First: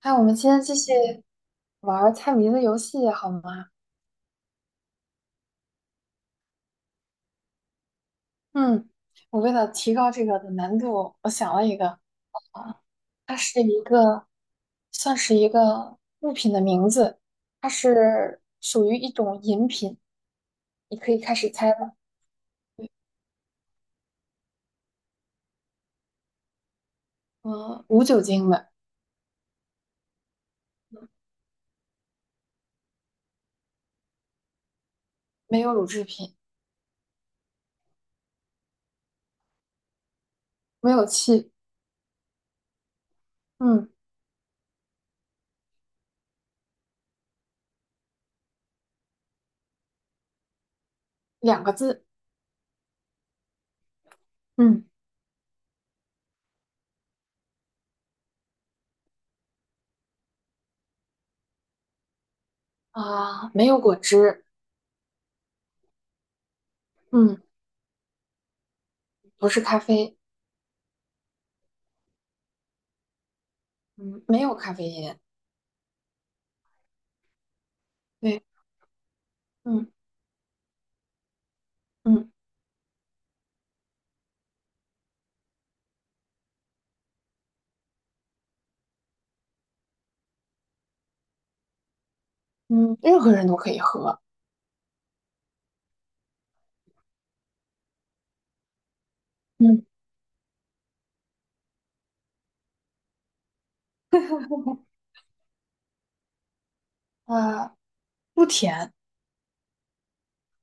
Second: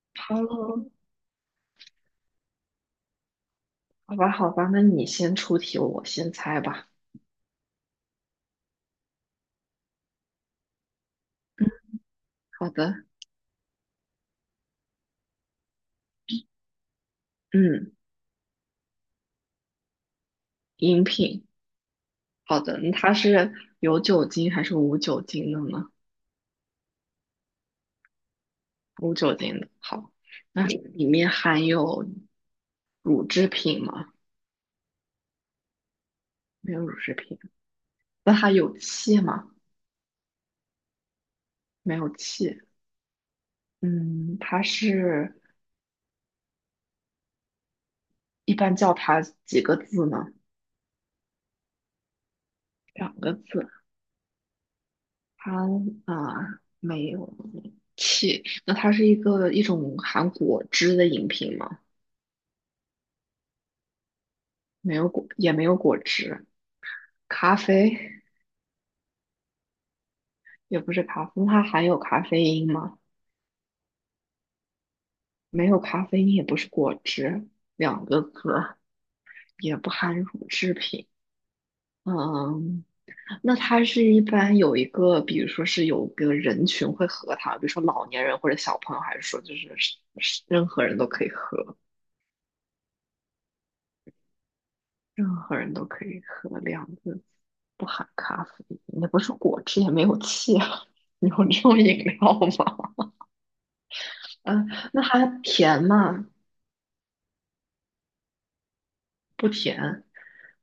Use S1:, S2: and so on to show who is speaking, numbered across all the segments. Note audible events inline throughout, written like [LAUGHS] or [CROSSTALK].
S1: 哎，我们今天继
S2: 哦，
S1: 续玩儿猜谜的游戏好吗？
S2: 好吧，好吧，那你先出题，我先猜吧。
S1: 嗯，我为了提高这个的难度，我想了一个，
S2: 好
S1: 啊，
S2: 的，
S1: 它是一个，算是一个物品的名字，它
S2: 嗯，
S1: 是属于一种饮品，你
S2: 饮
S1: 可以开
S2: 品，
S1: 始猜了。
S2: 好的，那它是有酒精还是无酒精的呢？
S1: 嗯，无酒精的，
S2: 无酒精的，好，那里面含有乳制品吗？
S1: 没有乳制品，
S2: 没有乳制品，那它有气吗？
S1: 没有气，
S2: 没有气，
S1: 嗯，
S2: 嗯，它是一般叫它几个字呢？
S1: 两个字，
S2: 两个字，
S1: 嗯
S2: 它啊，没有气，那它是一种含果汁的饮品吗？
S1: 没有果汁，
S2: 没有果，也没有果汁，
S1: 嗯，
S2: 咖啡
S1: 不是咖啡，
S2: 也不是咖啡，它含有咖啡因吗？
S1: 嗯，没有咖啡因，
S2: 没有咖啡因，也不是果汁，两个
S1: 对，
S2: 字，也
S1: 嗯
S2: 不含乳制品。
S1: 嗯。
S2: 嗯，那它是一般有一个，比如说是有个人群会喝它，比如说老年人或者小朋友，还是说就是是任何人都可以喝，
S1: 嗯，任何人都可以喝。
S2: 任何人都可以喝，两个字，不含咖啡因，也不是果汁，
S1: 嗯，
S2: 也没有气啊，[LAUGHS] 有这种饮料吗？嗯，那它甜吗？
S1: 啊、不甜，
S2: 不甜，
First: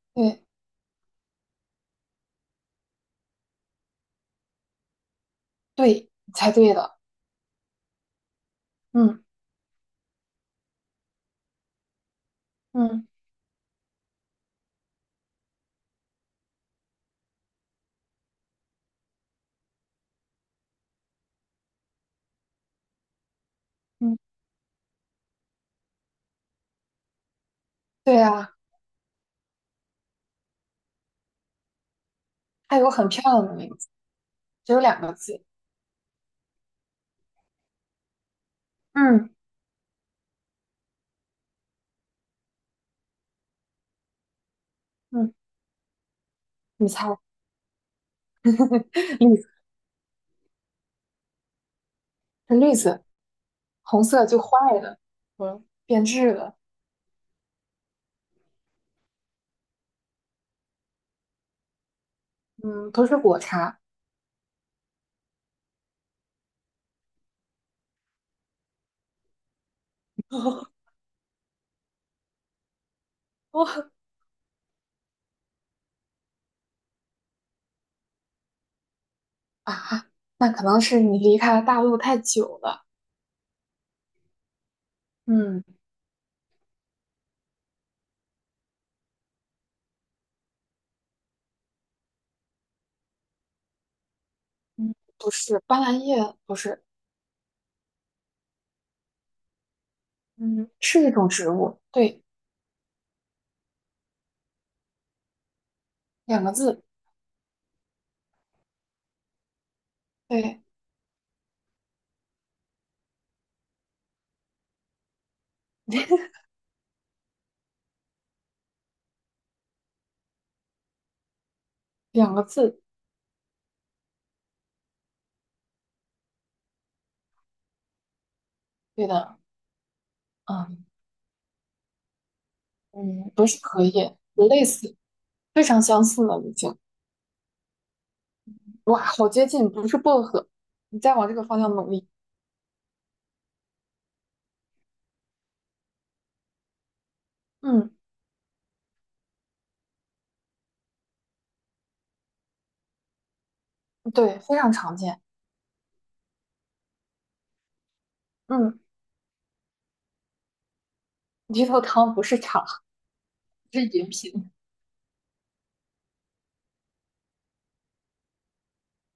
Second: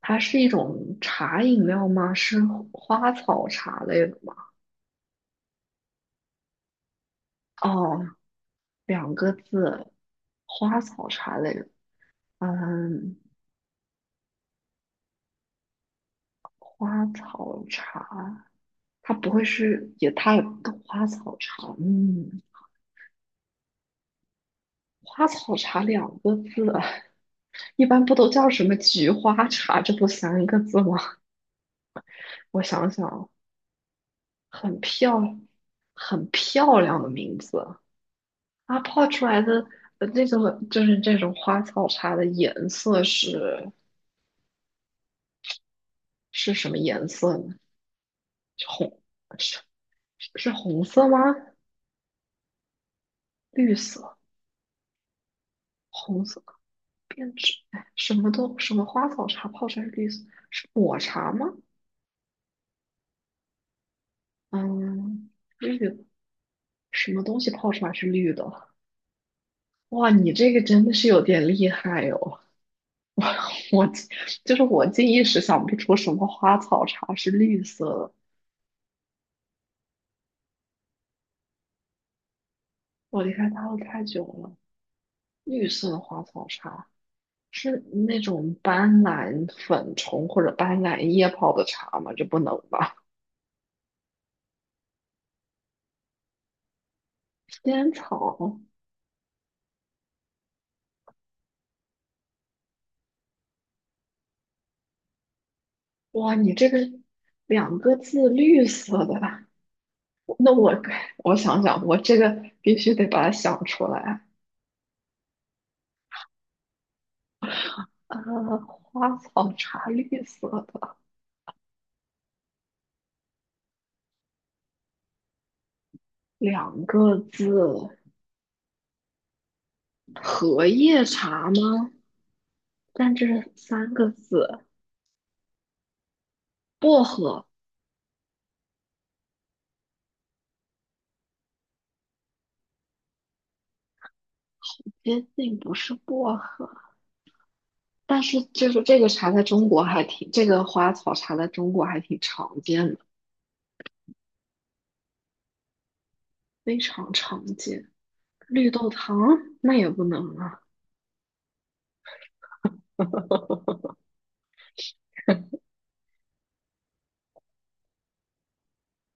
S2: 它是
S1: 对
S2: 一种茶饮料吗？是花草茶类的吗？
S1: 对，你猜对了。
S2: 哦，两
S1: 嗯
S2: 个字，花草茶类的，
S1: 嗯
S2: 嗯，花草茶，它不会是也它也花草茶，嗯，
S1: 嗯，
S2: 花草茶两个字，一般不
S1: 对
S2: 都叫
S1: 啊，
S2: 什么菊花茶？这不三个字吗？我
S1: 它
S2: 想
S1: 有很漂
S2: 想，
S1: 亮的名字，只
S2: 很
S1: 有两个
S2: 漂
S1: 字。
S2: 很漂亮的名字。它泡出
S1: 嗯
S2: 来的那种就是这种花草茶的颜色是
S1: 嗯，
S2: 是什么
S1: 你
S2: 颜
S1: 猜，
S2: 色呢？是红
S1: 绿色
S2: 是是红色吗？
S1: 是绿色，
S2: 绿
S1: 红
S2: 色、
S1: 色就坏了，嗯，变
S2: 红
S1: 质
S2: 色
S1: 了。
S2: 变质，哎，什么花草茶泡出来是绿色，是抹茶吗？
S1: 嗯，不是果茶。
S2: 嗯，绿的，什么东西泡出来是绿的？哇，你这个真的是有点厉害哦！[LAUGHS] 我我
S1: [LAUGHS]
S2: 就是我竟一时想不出什么花草茶是绿色的，
S1: 啊，那可能是你离开大陆太久了。
S2: 我离开大陆太久了。
S1: 嗯
S2: 绿色花草茶是那种斑斓粉虫或者斑斓叶泡的茶吗？这不能吧？
S1: 嗯，不是，斑斓叶不是，
S2: 仙草，
S1: 嗯，是一种植物，对，
S2: 哇，
S1: 两个
S2: 你这个
S1: 字，
S2: 两个字绿色的，那
S1: 对，
S2: 我我想想，我这个必须得把它想出来。
S1: [LAUGHS]
S2: 呃，花草茶绿色的，
S1: 两个字。
S2: 两个字，
S1: 对的，
S2: 荷
S1: 嗯
S2: 叶茶吗？但这
S1: 嗯，不
S2: 是
S1: 是荷
S2: 三个
S1: 叶，
S2: 字，
S1: 类似，非常相似了已经。
S2: 薄荷
S1: 哇，好接近，不是薄荷。你再往这个方向努力。
S2: 接近不是薄荷。
S1: 嗯，
S2: 但是就是这个茶在中国还挺，这个花草茶在中国还挺常见的，
S1: 对，非常常见。
S2: 非常常见。绿
S1: 嗯，
S2: 豆汤那也不能啊，
S1: 绿豆汤不是茶，是
S2: [LAUGHS]
S1: 饮品。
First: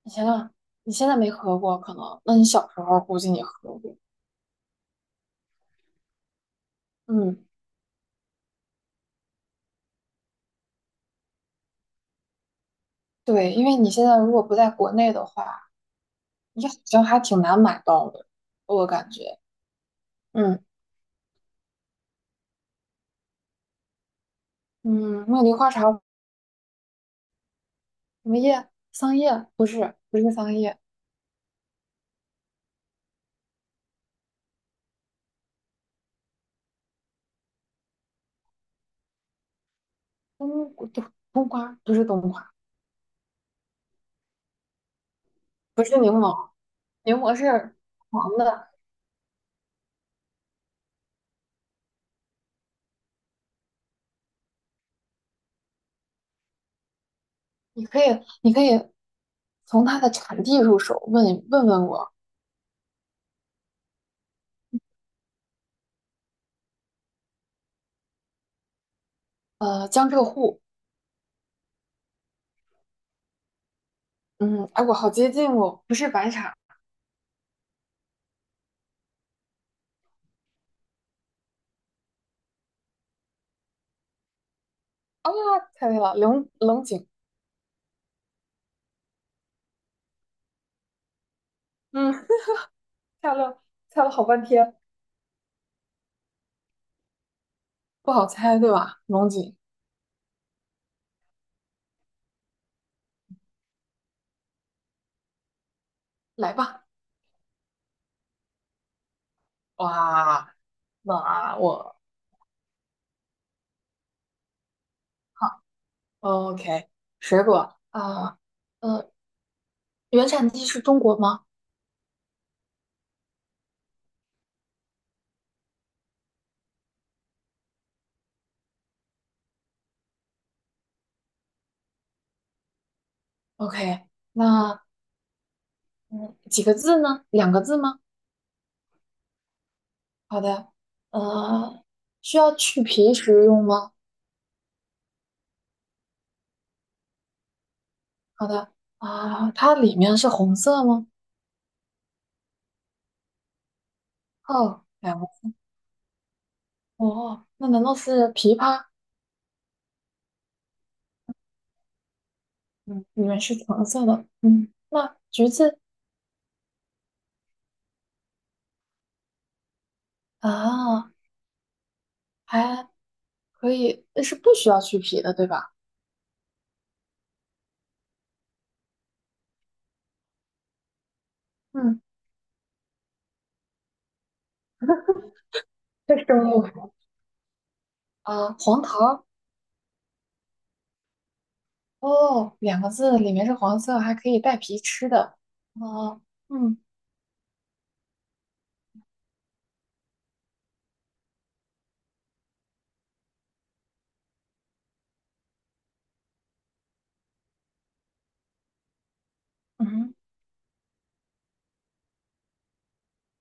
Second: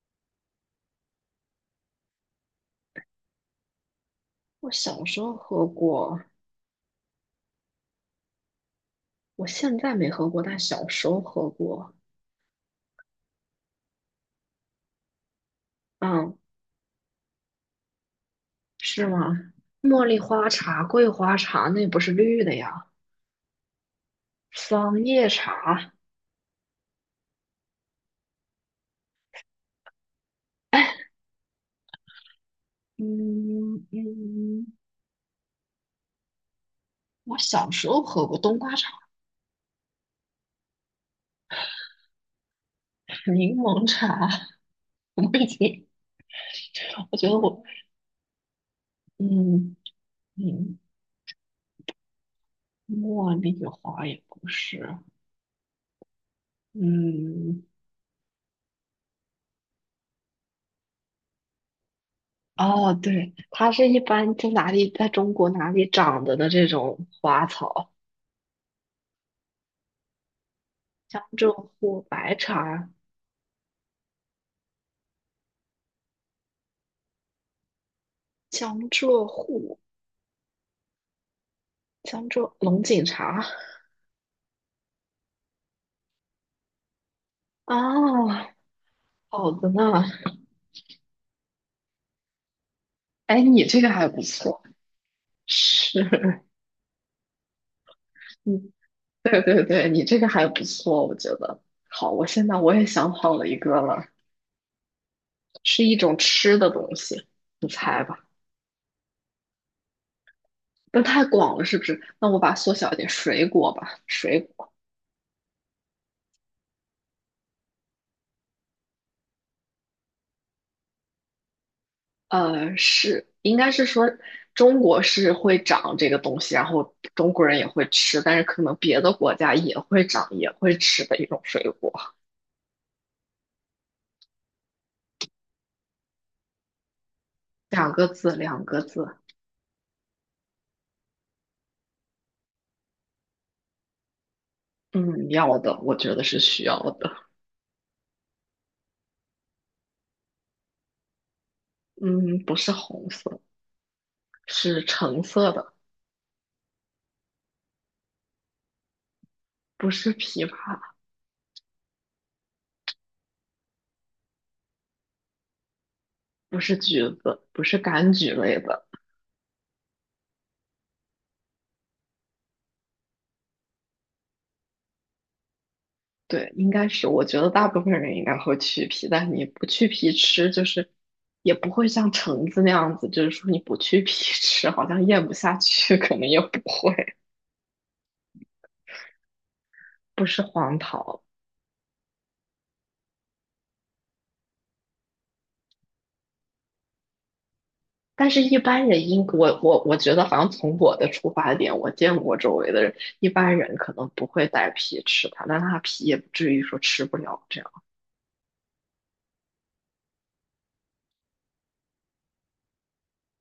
S1: 你想想，你现在没喝过，可能，那你小时候估计你喝过。
S2: 我小时候喝过，
S1: 嗯，
S2: 我现在没喝过，但小时候喝过。
S1: 对，因为你现在如果不在国内的话，
S2: 嗯，
S1: 你好像还挺难买到的，我
S2: 是
S1: 感
S2: 吗？
S1: 觉。
S2: 茉莉花
S1: 嗯
S2: 茶、桂花茶那不是绿的呀？桑
S1: 嗯，
S2: 叶
S1: 茉莉花
S2: 茶，
S1: 茶什么叶？桑叶？不是，不是桑叶。
S2: 哎，嗯嗯，我小时候喝过冬瓜茶、
S1: 冬瓜不是冬瓜，
S2: 柠檬茶，[LAUGHS] 我已
S1: 不
S2: 经，
S1: 是柠檬，柠
S2: 我觉
S1: 檬
S2: 得我，
S1: 是黄的。
S2: 嗯。嗯，茉莉花也不是，嗯，
S1: 你可以，你可以从它的产地入手，问问我，
S2: 哦，对，它是一般在哪里，在中国哪里长的这种花草，
S1: 江浙沪，
S2: 江浙沪白茶，
S1: 嗯，哎，我好接近哦，不是白茶
S2: 江浙沪，江浙龙井茶，
S1: 啊，猜对了，龙井，
S2: 啊，好的呢，
S1: 嗯，猜
S2: 哎，
S1: 了
S2: 你这个
S1: 猜
S2: 还
S1: 了
S2: 不
S1: 好半
S2: 错，
S1: 天，
S2: 是，
S1: 不好
S2: [LAUGHS]
S1: 猜
S2: 嗯，
S1: 对吧？龙
S2: 对
S1: 井，
S2: 对对，你这个还不错，我觉得，好，我现在我也想好了一个了，是一种
S1: 来
S2: 吃的
S1: 吧，
S2: 东西，你猜吧。
S1: 哇，
S2: 那太广
S1: 那
S2: 了，是不
S1: 我
S2: 是？那我把它缩小一点，水果吧，水果，
S1: 好，OK，水果啊，呃，原产地是中国吗
S2: 是应该是说中国是会长这个东西，然后中国人也会吃，但是可能别的国家也会长，也会吃的一种水果。
S1: ？OK，那嗯，几个字呢？两个字
S2: 两
S1: 吗？
S2: 个字，两个字，
S1: 好的，呃，需要去皮食用吗？
S2: 嗯，要的，我觉得是需要的，
S1: 好的，啊，它里面是红色吗？
S2: 嗯，不是红色，是
S1: 哦，两
S2: 橙
S1: 个字，
S2: 色的，
S1: 哦，那难道是枇杷？
S2: 不是枇杷，
S1: 嗯，里面是橙色的，嗯，那橘子
S2: 不是橘子，不是柑橘类的。
S1: 啊，还可以，是不需要去皮的，对吧？
S2: 对，应该是，我觉得大部分人应该会去皮，但你不去皮吃，就是也不会
S1: 嗯，
S2: 像橙子那样子，就是说你不去皮 [LAUGHS] 吃，好像咽不下去，可
S1: 这
S2: 能也
S1: 生
S2: 不
S1: 物
S2: 会，
S1: 啊，黄桃，
S2: 不是黄桃。
S1: 哦，两个字，里面是黄色，还可以带皮吃的，哦，嗯
S2: 但是，一般人应我觉得，好像从我的出发点，我见过周围的人，一般人可能不会带皮吃它，但它皮也不至于说吃不了这样。
S1: 嗯，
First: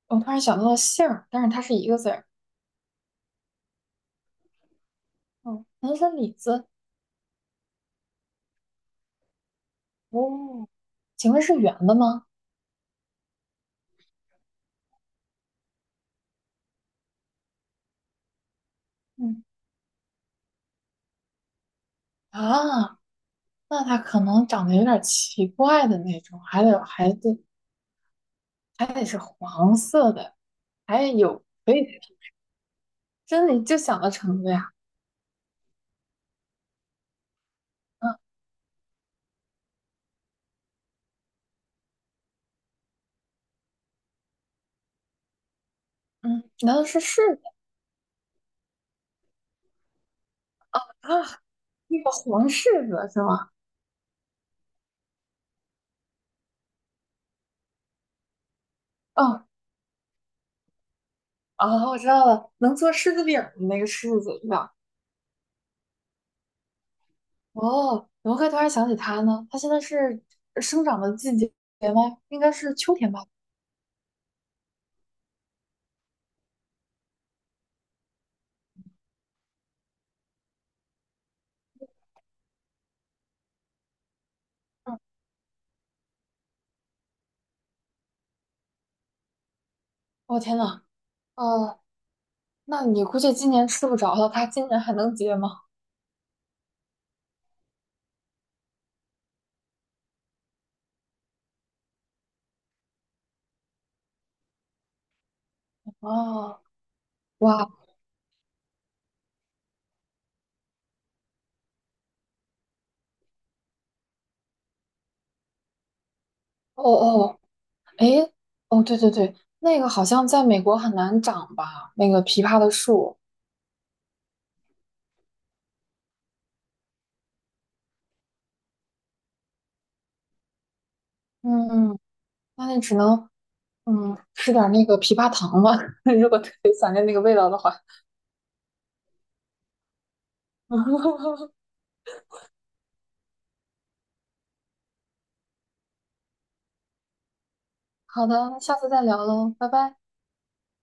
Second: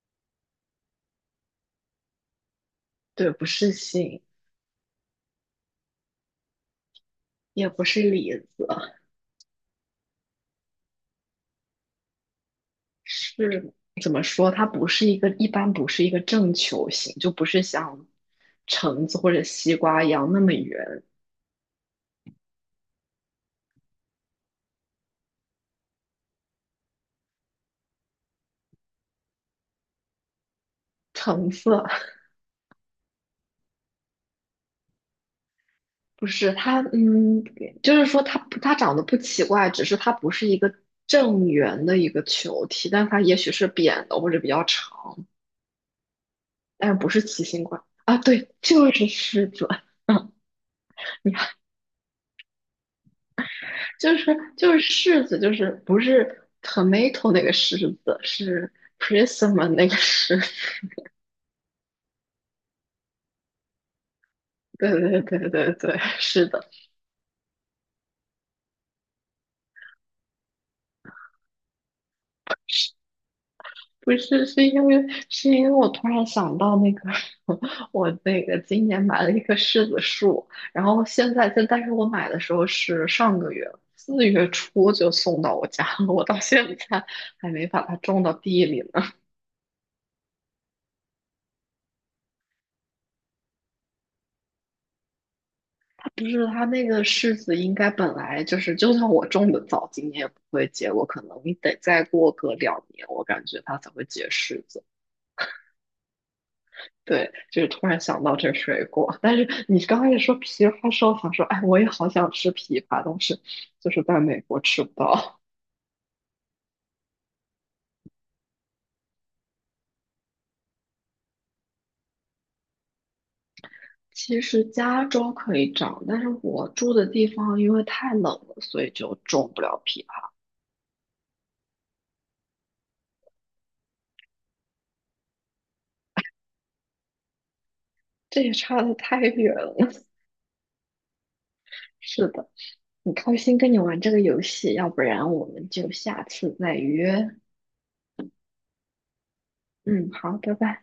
S1: 我突然想到了杏儿，但是它是一个字儿。
S2: 对，不是杏，
S1: 哦，南是李子，
S2: 也不是李子。
S1: 哦，请问是圆的吗？
S2: 是怎么说？它不是一个，一般不是一个正球形，就不是像橙子或者
S1: 嗯
S2: 西瓜一样那么圆。
S1: 啊，那它可能长得有点奇怪的那种，还得还得是黄色的，还有，
S2: 橙
S1: 以
S2: 色
S1: 真的就想到橙子呀？
S2: [LAUGHS] 不是它，嗯，就是
S1: 嗯
S2: 说它长得不奇怪，只是它不是一个正圆的一个球体，但它也许是扁的或者比较长，
S1: 嗯，难道
S2: 但是
S1: 是
S2: 不是
S1: 柿子
S2: 奇形怪啊。对，就是柿子。[LAUGHS] 嗯，
S1: 啊？
S2: 你看，
S1: 那个黄柿子是吗？
S2: 就是就是柿子，就是不是 tomato 那个柿子，是
S1: 哦
S2: prism 那个柿子。
S1: 哦，我知道了，能做柿子饼儿的那个柿子是吧？
S2: [LAUGHS] 对对对对对，是的，
S1: 哦，怎么会突然想起它呢？它现在是生长的季节吗？应该是秋天吧？
S2: 不是是因为是因为我突然想到那个 [LAUGHS] 我那个今年买了一棵柿子树，然后现在但是我买的时候是上个月4月初
S1: 嗯，
S2: 就送到我家了，我到现在还没把它种到地里呢。
S1: 哦天呐，哦，那你估计今年吃不着了，他今年还能结吗？
S2: [LAUGHS] 不是它那个柿子应该本来就是，就算我种的早，今年也不会结果，可能你得再过个2年，我感觉它才会结柿子。
S1: [LAUGHS] 哦，
S2: 对，就
S1: 哇，
S2: 是突然想到这个水果，但是你刚开始说枇杷的时候，想说，哎，我也好想吃枇杷，但是就是在美国吃不到。
S1: 哦哦，诶，哦，对对对，那个好像在美国很难长吧？那个枇杷的树，
S2: [LAUGHS] 其实加州可以长，但是我住的地方因为太冷了，所以就种不了枇杷。
S1: 嗯，那你只能嗯吃点儿那个枇杷糖吧，[LAUGHS] 如果特别想念那个味道的话。
S2: 这也差的太远了。[LAUGHS]
S1: [LAUGHS]
S2: 是的，很开心跟你玩这个游戏，要不然我们就下次再约。
S1: 好的，那下次再聊喽，拜拜。
S2: 嗯，好，拜拜。